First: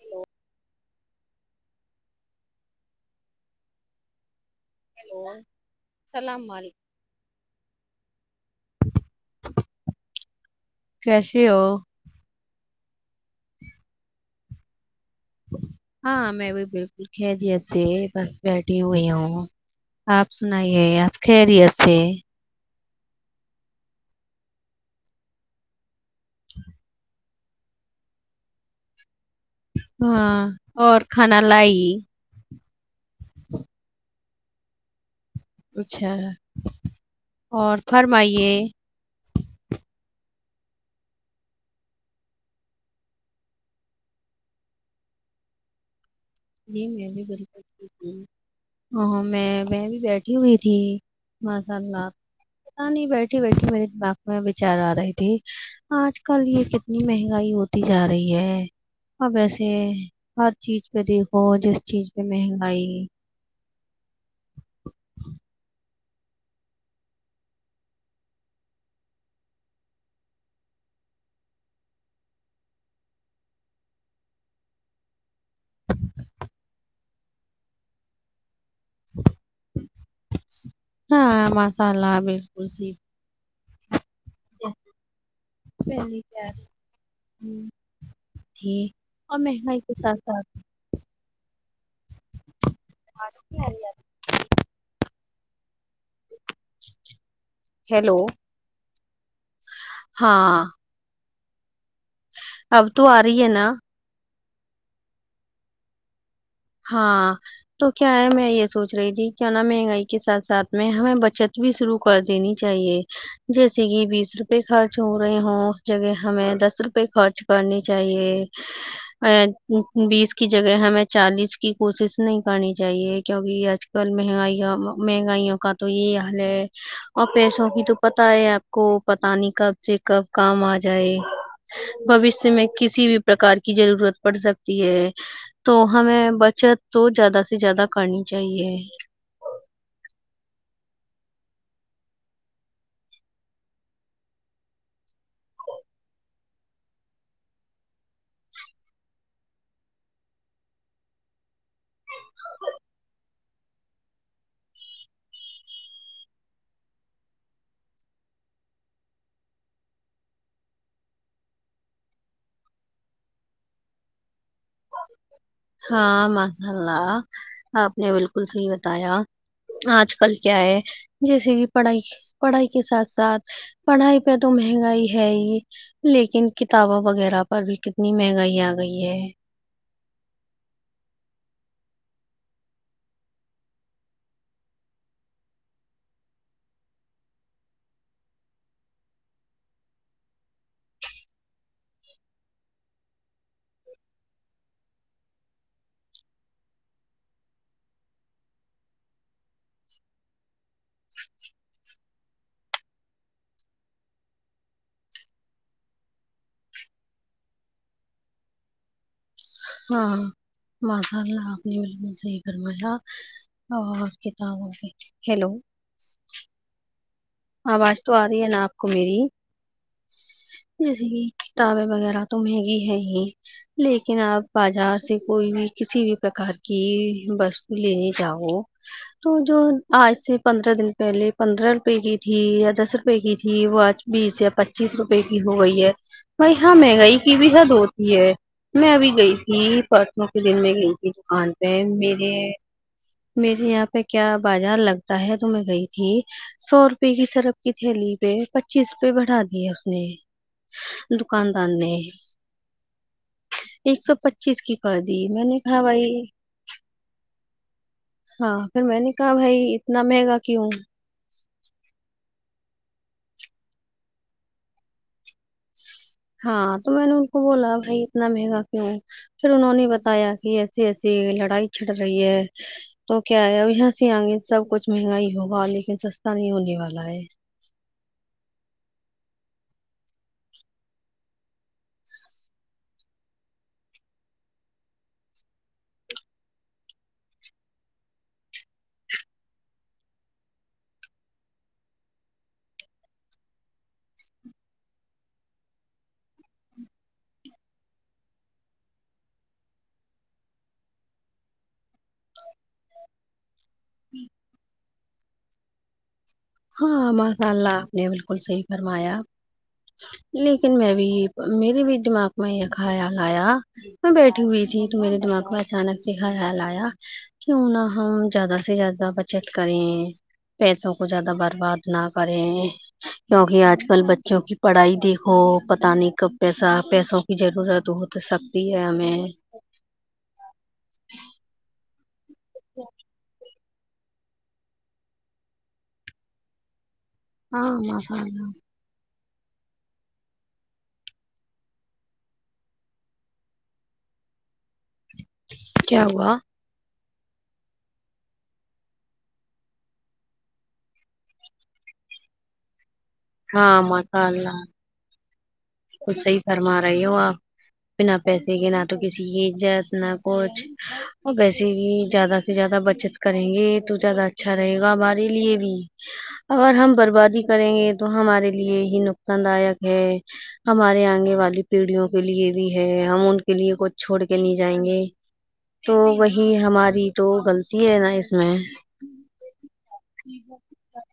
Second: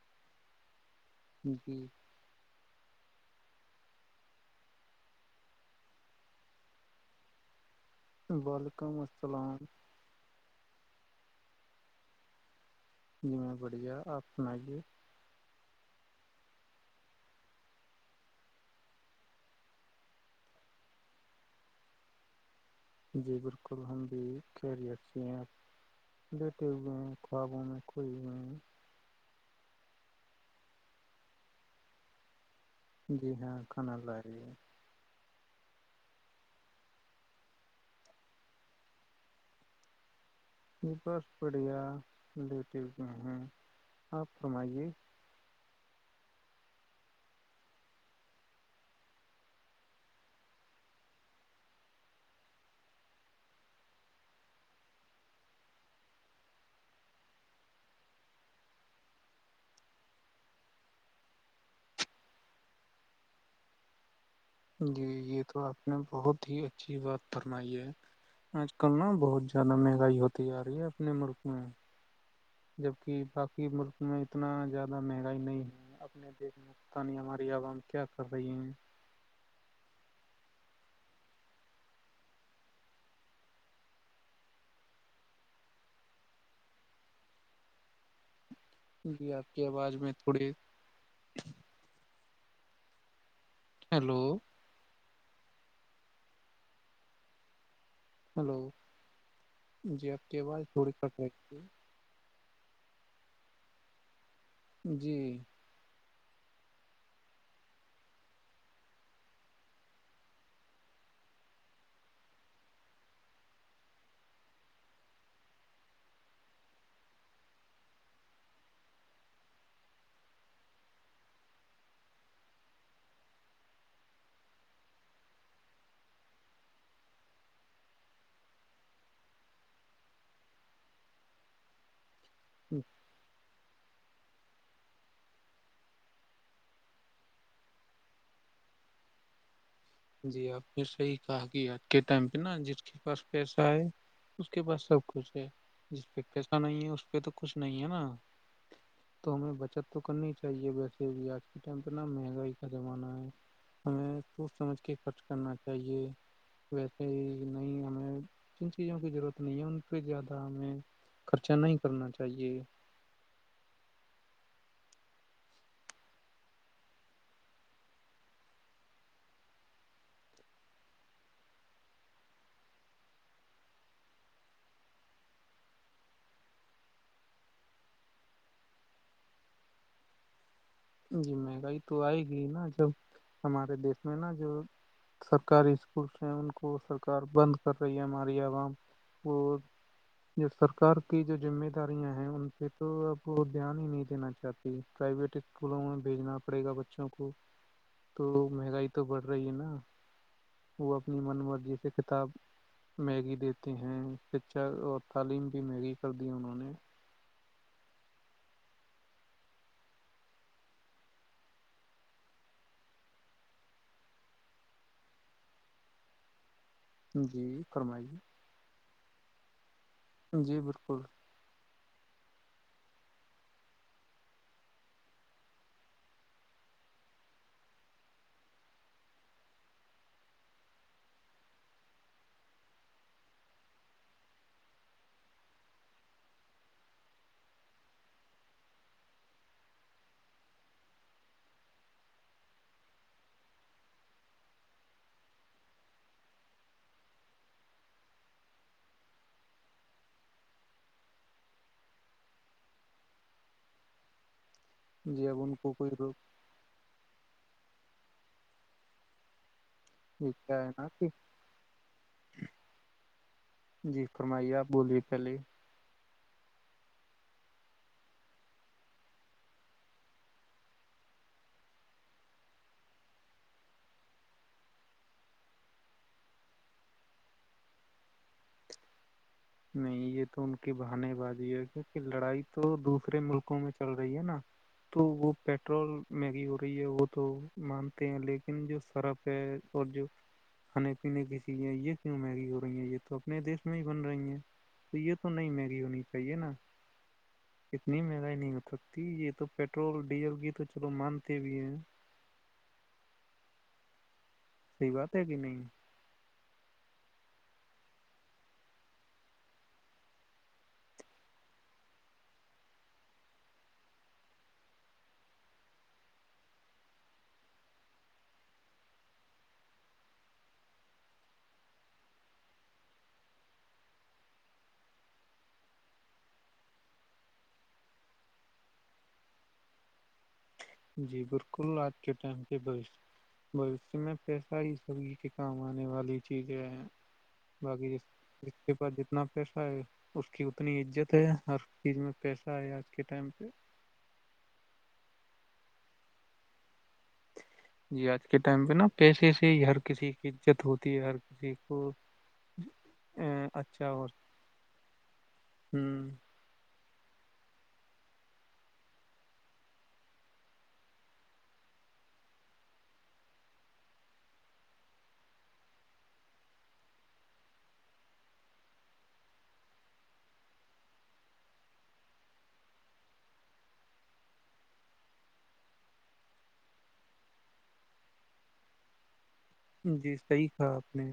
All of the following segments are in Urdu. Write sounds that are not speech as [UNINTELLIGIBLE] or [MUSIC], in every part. ہلو جی ہیلو اللام علیکم بال کا چلان کیسے ہو جی میں بڑھیا آپ سنائیے ہاں میں بھی بالکل خیریت سے بس بیٹھی ہوئی ہوں آپ سنائیے آپ خیریت سے جی بالکل ہم بھی کیری اچھی ہیں آپ بیھے ہوئے ہیں خوابوں میں کوئی بھی نہیں ہاں اور کھانا لائی جی ہاں کھانا لا رہی ہے اچھا اور فرمائیے ج بس بڑھیا رلیٹیو میں ہیں آپ فمائیے جی میں بھی بالک ت میں میں بھی بیٹھی ہوئی تھی مشاء ال پت نہیں بیٹھی بیٹھی میرے دماغ میں بچار آ رہے تھی آج کل یہ کتنی مہنگائی ہوتی جا رہی ہے اور ویسے ہر چیز پہ دیکھ وہ جس چیز پ مہنگائی جی یہ تو آپ بہت ہی اچھی بات فرمائی ہے آج کل نا بہت زیادہ مہنگائی ہوتی آ رہی ہے اپنے ملک میں جبک باقی ملک میں اتنا زیادہ مہنگائی نہیں ہے اپنے دھ میںتانی ہماری عوام کیا کر رہی ہیں ہاں ماشاء اللہ بالکل جی میں نہیں خ ہ جی اور آپ کی مہنگائی کے آواز میں ساتھ تھوڑی ساتھ ا [INAUDIBLE] ہیلو ہیلو ہلو جی آپ کی آواز ہاں تھوڑی کٹ [INAUDIBLE] اب تو آ رہی ہے نا جی ہاں تو کیا ہے میں یہ سوچ رہی تھی کی نہ مہنگائی کے ساتھ ساتھ میں ہمیں بچت بھی شروع کر دینی چاہیے جیسے کہ بیس روپے خرچ ہو رہے ہ اس جگہ ہمیں دس روپے خرچ کرنے چاہیے ا بیس کی جگہ ہمیں چالیس کی کوشش نہیں کرنی چاہیے کیوںکہ آج کل مہنگائی مہنگائیوں کا تو یہی حال ہے اور پیسوں کی تو پت ہے آپ کو پتا نہیں کب سے کب کام آ جائے بش میں کسی کی ضرورت پڑ سکتی ہے تو ہمیں بچت تو زیادہ سے زیادہ کرنی چاہیے جی آپ نے صحیح کہا کہ آج کے ٹائم پہ نا جس کے پاس پیسہ ہے اس کے پاس سب کچھ ہے جس پہ پیسہ نہیں ہے اس پہ تو کچھ نہیں ہے نا تو ہمیں بچت تو کرنی چاہیے ویسے آج کے ٹائم پہ نا مہنگائی کا زمانہ ہے ہمیں سوچ سمجھ کے خرچ کرنا چاہیے ویسے ہی نہیں ہمیں جن چیزوں کی ضرورت نہیں ہے ان پہ زیادہ ہمیں خرچا نہیں کرنا چاہیے ہاں [UNINTELLIGIBLE] [UNINTELLIGIBLE] ہاں مشاء اللہ آپ نے بالکل صحی فرمایا اور کتابوں ہیلو جی فرمائیے [INAUDIBLE] جی بالکل [INAUDIBLE] [UNINTELLIGIBLE] [UNINTELLIGIBLE] میری طرف چچکی کر دی جی اب میں ان نے کو کھا کوئی بائی روک یہ کیا ہے [INAUDIBLE] [UNINTELLIGIBLE] نا کہ جی فرمائیے آپ بولیے پہلے ہا نہیں تو یہ تو نہیں مہنگی ہونی چاہیے نا اتنی مما مہنگائی نہیں ہو سکتی یہ تو پیٹرول ڈیزل کی تو چلو مانتے بھی ہیں ہوں صحیح بات ہے کہ نہیں [UNINTELLIGIBLE] ز برباد نہ کریں کیوںکہ آج کل بچوں کی پڑھائی دیکھو پتہ نہیں کب پیسہ پیسوں کی ضرورت ہو سکتی ہے ہمیں جی بالکل [INAUDIBLE] ب اس میں پیسہ ہی سبھی کے کام آنے والی چیزیں ہیں ہاں باقی ماشاء اللہ رشتے پر جتنا پیسہ ہے اس کی اتنی عزت ہے ہر چیز میں پیسہ ہے آج کے ٹائم پہ کیا ہوا جی آج کے ٹائم پہ نا پیسے سے ہی ہر کسی کی عزت ہوتی ہے ہر کسی کو ہاں اچھا ما اور شا اللہ ہ بلکل صحیح فرما رہے رہی ہو آپ بنا پیسے کے نہ تو کسی کی عزت نہ کچھ اور پیسے بھی زیادہ سے زیادہ بچت کریں گے تو زیادہ اچھا رہے گا ہمارے لیے بھی اگر ہم بربادی کریں گے تو ہمارے لیے ہی نقصان دایک ہے ہمارے آگنے والی پیڑھیوں کے لیے بھی ہے ہم ان کے لیے کچھ چھوڑ کے نہیں جائیں گے تو وہی ہماری تو غلط ہے نا اس میں جی صحیح کہا آپ نے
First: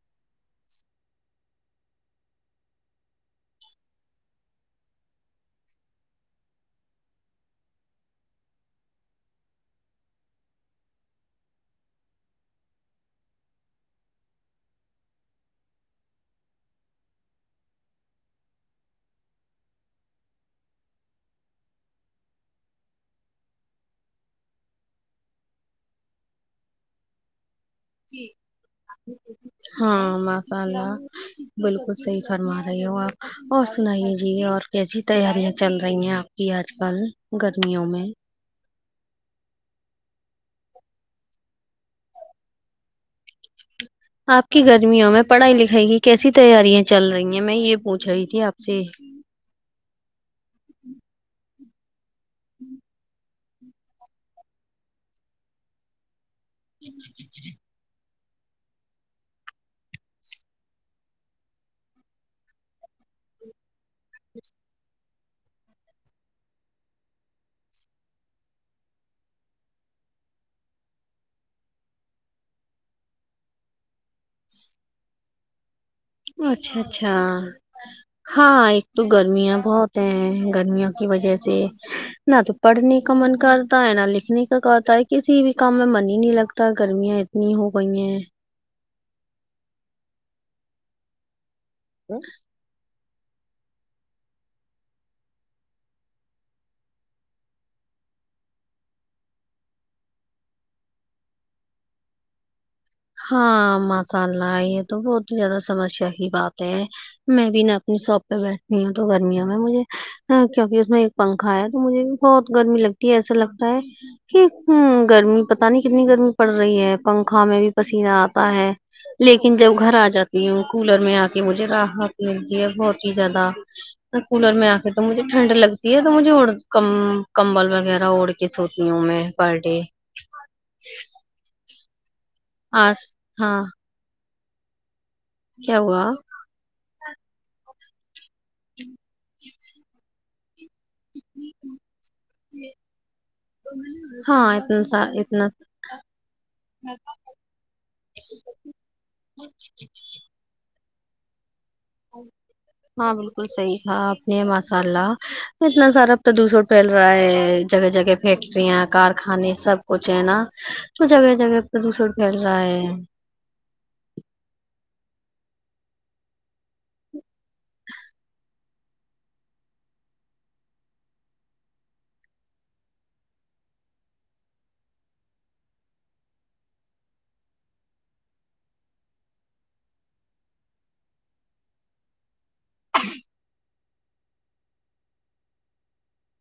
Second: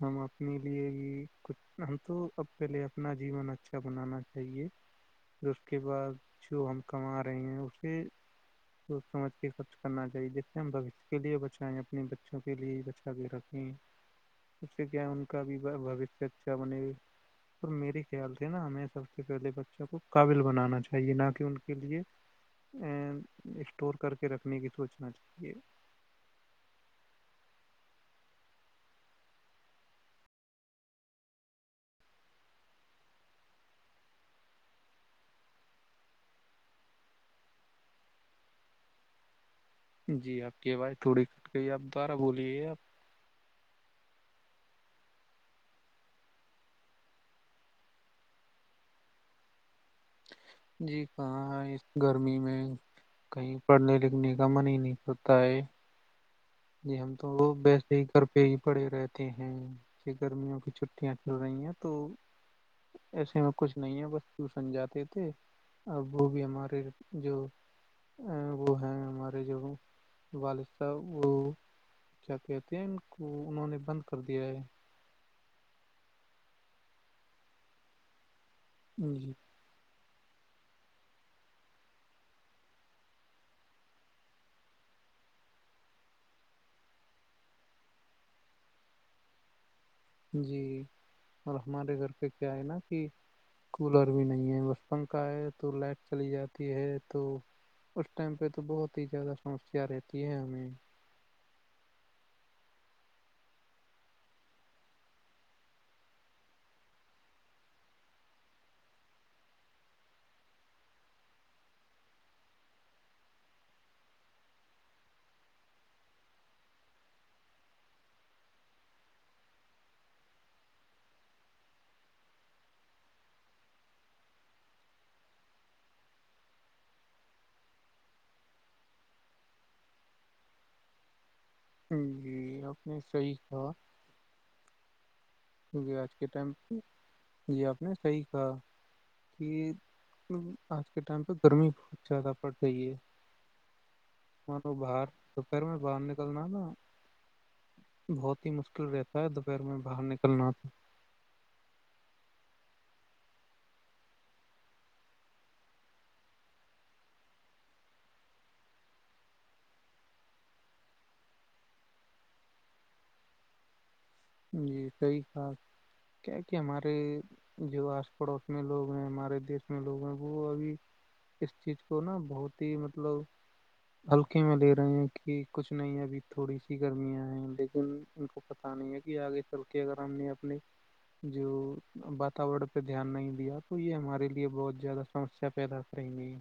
ہم اپنے لیے بھی کچھ ہم تو اب پہلے اپنا جیون اچھا بنانا چاہیے پھر اس کے بعد جو ہم کما رہے ہیں اسے سوچ سمجھ کے خرچ کرنا چاہیے جیسے ہم بھو شیہ کے لیے بچائیں اپنے بچوں کے لیے بچا کے رکھیں اس سے کیا ہے ان کا بھی بھویش اچھا بنےا اور میرے خیال سے نا ہمیں سب سے پہلے بچوں کو قابل بنانا چاہیے نہ کہ ان کے لیے ا اسٹور کر کے رکھنے کی سوچنا چاہے ہاں ما شا اللہ بالکل صحیح فرما رہے ہو آپ اور سنائیے جی اور کیسی تیاریاں چل رہی ہیں آپ کی آج کل گرمیوں میں جی آپ کی آواز تھوڑی کٹ گئی آپ دوبارہ بولیے آپ آپ کی گرمیوں میں پڑھائی لکھائی کی کیسی تیاریاں چل رہی ہیں میں یہ پوچھ رہی تھی آپ سے جی کہاں گرمی میں کہیں پڑھنے لکھنے کا من ہی نہیں پتا ہے جی ہم تو وہ بیسک ہی گھر پہ ہی پڑے رہتے ہیں کہ گرمیوں کی چھٹیاں چل رہی ہیں تو ایسے میں کچھ نہیں ہے بس ٹیو شن جاتے تھے ا وہ بھی ہمارے جو وہ ہیں ہمارے جو والد صاحب وہ کیا کہتے ہیں ان کو انہوں نے بند کر دیا ہے اچھا اچھا ہاں ایک تو جی گرمی ہے بہت ہیں گرمییاوں کی وجہ سے نہ تو پڑھنے کا من کرتا ہے نہ لکھنے کا کرتا ہے کسی بھی کام میں من ہی نہیں لگتا گرمیاں اتنی ہو گئی ہیں جی اور ہمارے گھر پہ کیا ہے نا کہ کولر بھی نہیں ہے بس پنکھا ہے تو لائٹ چلی جاتی ہے تو اس ٹائم پہ تو بہت ہی زیادہ سمسیا رہتی ہے ہمیں ہاں ماشاء اللہ یہ تو بہت زیادہ سمسیا کی بات ہے میں بھی ن اپنی شاپ پہ بیٹھتی ہوں تو گرمیاوں میں مجھے کیوںکہ اس میں ایک پنکھا ہے تو مجھے بہت گرمی لگتی ہے ایسا لگتا ہے کہ ہ گرمی پتہ نہیں کتنی گرمی پڑ رہی ہے پنکھا میں بھی پسینہ آتا ہے لیکن جب گھر آ جاتی ہوں کولر میں آ کے مجھے راحت ملتی ہے بہت ہی زیادہ کولر میں آ کے تو مجھے ٹھنڈ لگتی ہے تو مجھے ا ک کمبل وغیرہ اوڑ کے سوتی ہوں میں پر ڈے ہوں [UNINTELLIGIBLE] جی آپ نے آج صحیح ہاں کہا کیا ہوا آج کے ٹائم پہ جی آپ نہیں صحی کہ [UNINTELLIGIBLE] نہیں [UNINTELLIGIBLE] آج کے ٹائم پہ گرمی بہت زیادہ پڑ گئی ہے ہاں اتنا سا باہر اتنا دوپہر میں باہر نکلنا نا بہت ہی مشکل رہتا ہے دوپہر میں باہر نکل الپ [UNINTELLIGIBLE] ہاں بالکل صحیح تھا آ نے ماشاء اللہ اتنا سارا پردوشن پھیل رہا ہے جگہ جگہ فیکٹریاں کارخانے سب کچھ ہے نا وہ جگہ جگہ پردوشن پھیل رہا ہے جی صحیح کا کیا کہ ہمارے جو آس پڑوس میں لوگ ہیں ہمارے دیس میں لوگ ہیں وہ ابھی اس چیز کو نا بہت ہی مطلب ہلکے میں لے رہے ہیں کہ کچھ نہیں ابھی تھوڑی سی گرمیاں ہیں لیکن ان کو پت نہیں ہے آگے چل کے اگر ہم نے اپنے جو واتور اس پہ دھیان نہیں دیا تو یہ ہمارے لیے بہت زیادہ سمسیا پیدا کریں گ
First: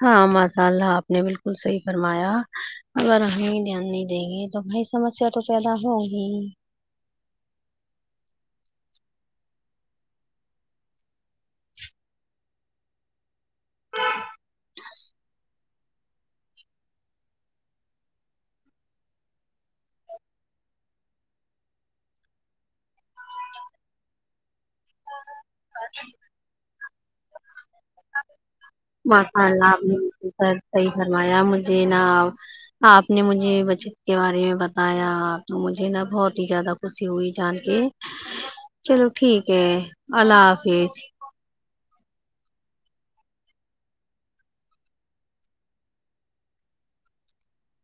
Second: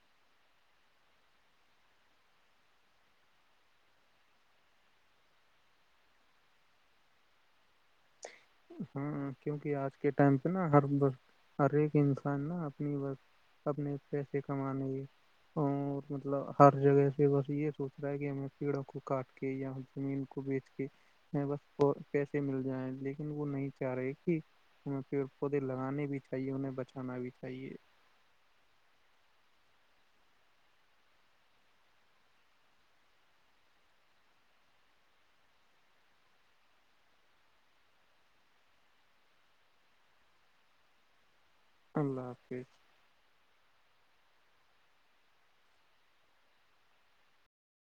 ہاں ماشاء اللہ آپ نے بالکل صحیح فرمایا اگر ہمیں دھیان نہیں دیں گے تو بھائی سمسیا تو پیدا ہوگی ہاں کیونکہ آج کے ٹائم پہ نا ہر ہر ایک انسان نا اپنی ب اپنے پیسے کمانے اور مطلب ہر جگہ سے بس یہ سوچ رہا ہے کہ ہمیں پیڑوں کو کاٹ کے یا زمین کو بیچ کے ہم بس پیسے مل جائیں لن وہ نہیں چاہ رہے کہ ج [UNINTELLIGIBLE] ے لگانے بھی چاہیے انہیں بچانا بھی صی مشء اللہ آپ نے صحیح فرمایا مجھے نا آپ نے مجھے بچت کے بارے میں بتایا آپ تو مجھے نا بہت ہی زیادہ خوشی ہوئی جان کے چلو ٹھیک ہے اللہ حافظ اللہ حافظ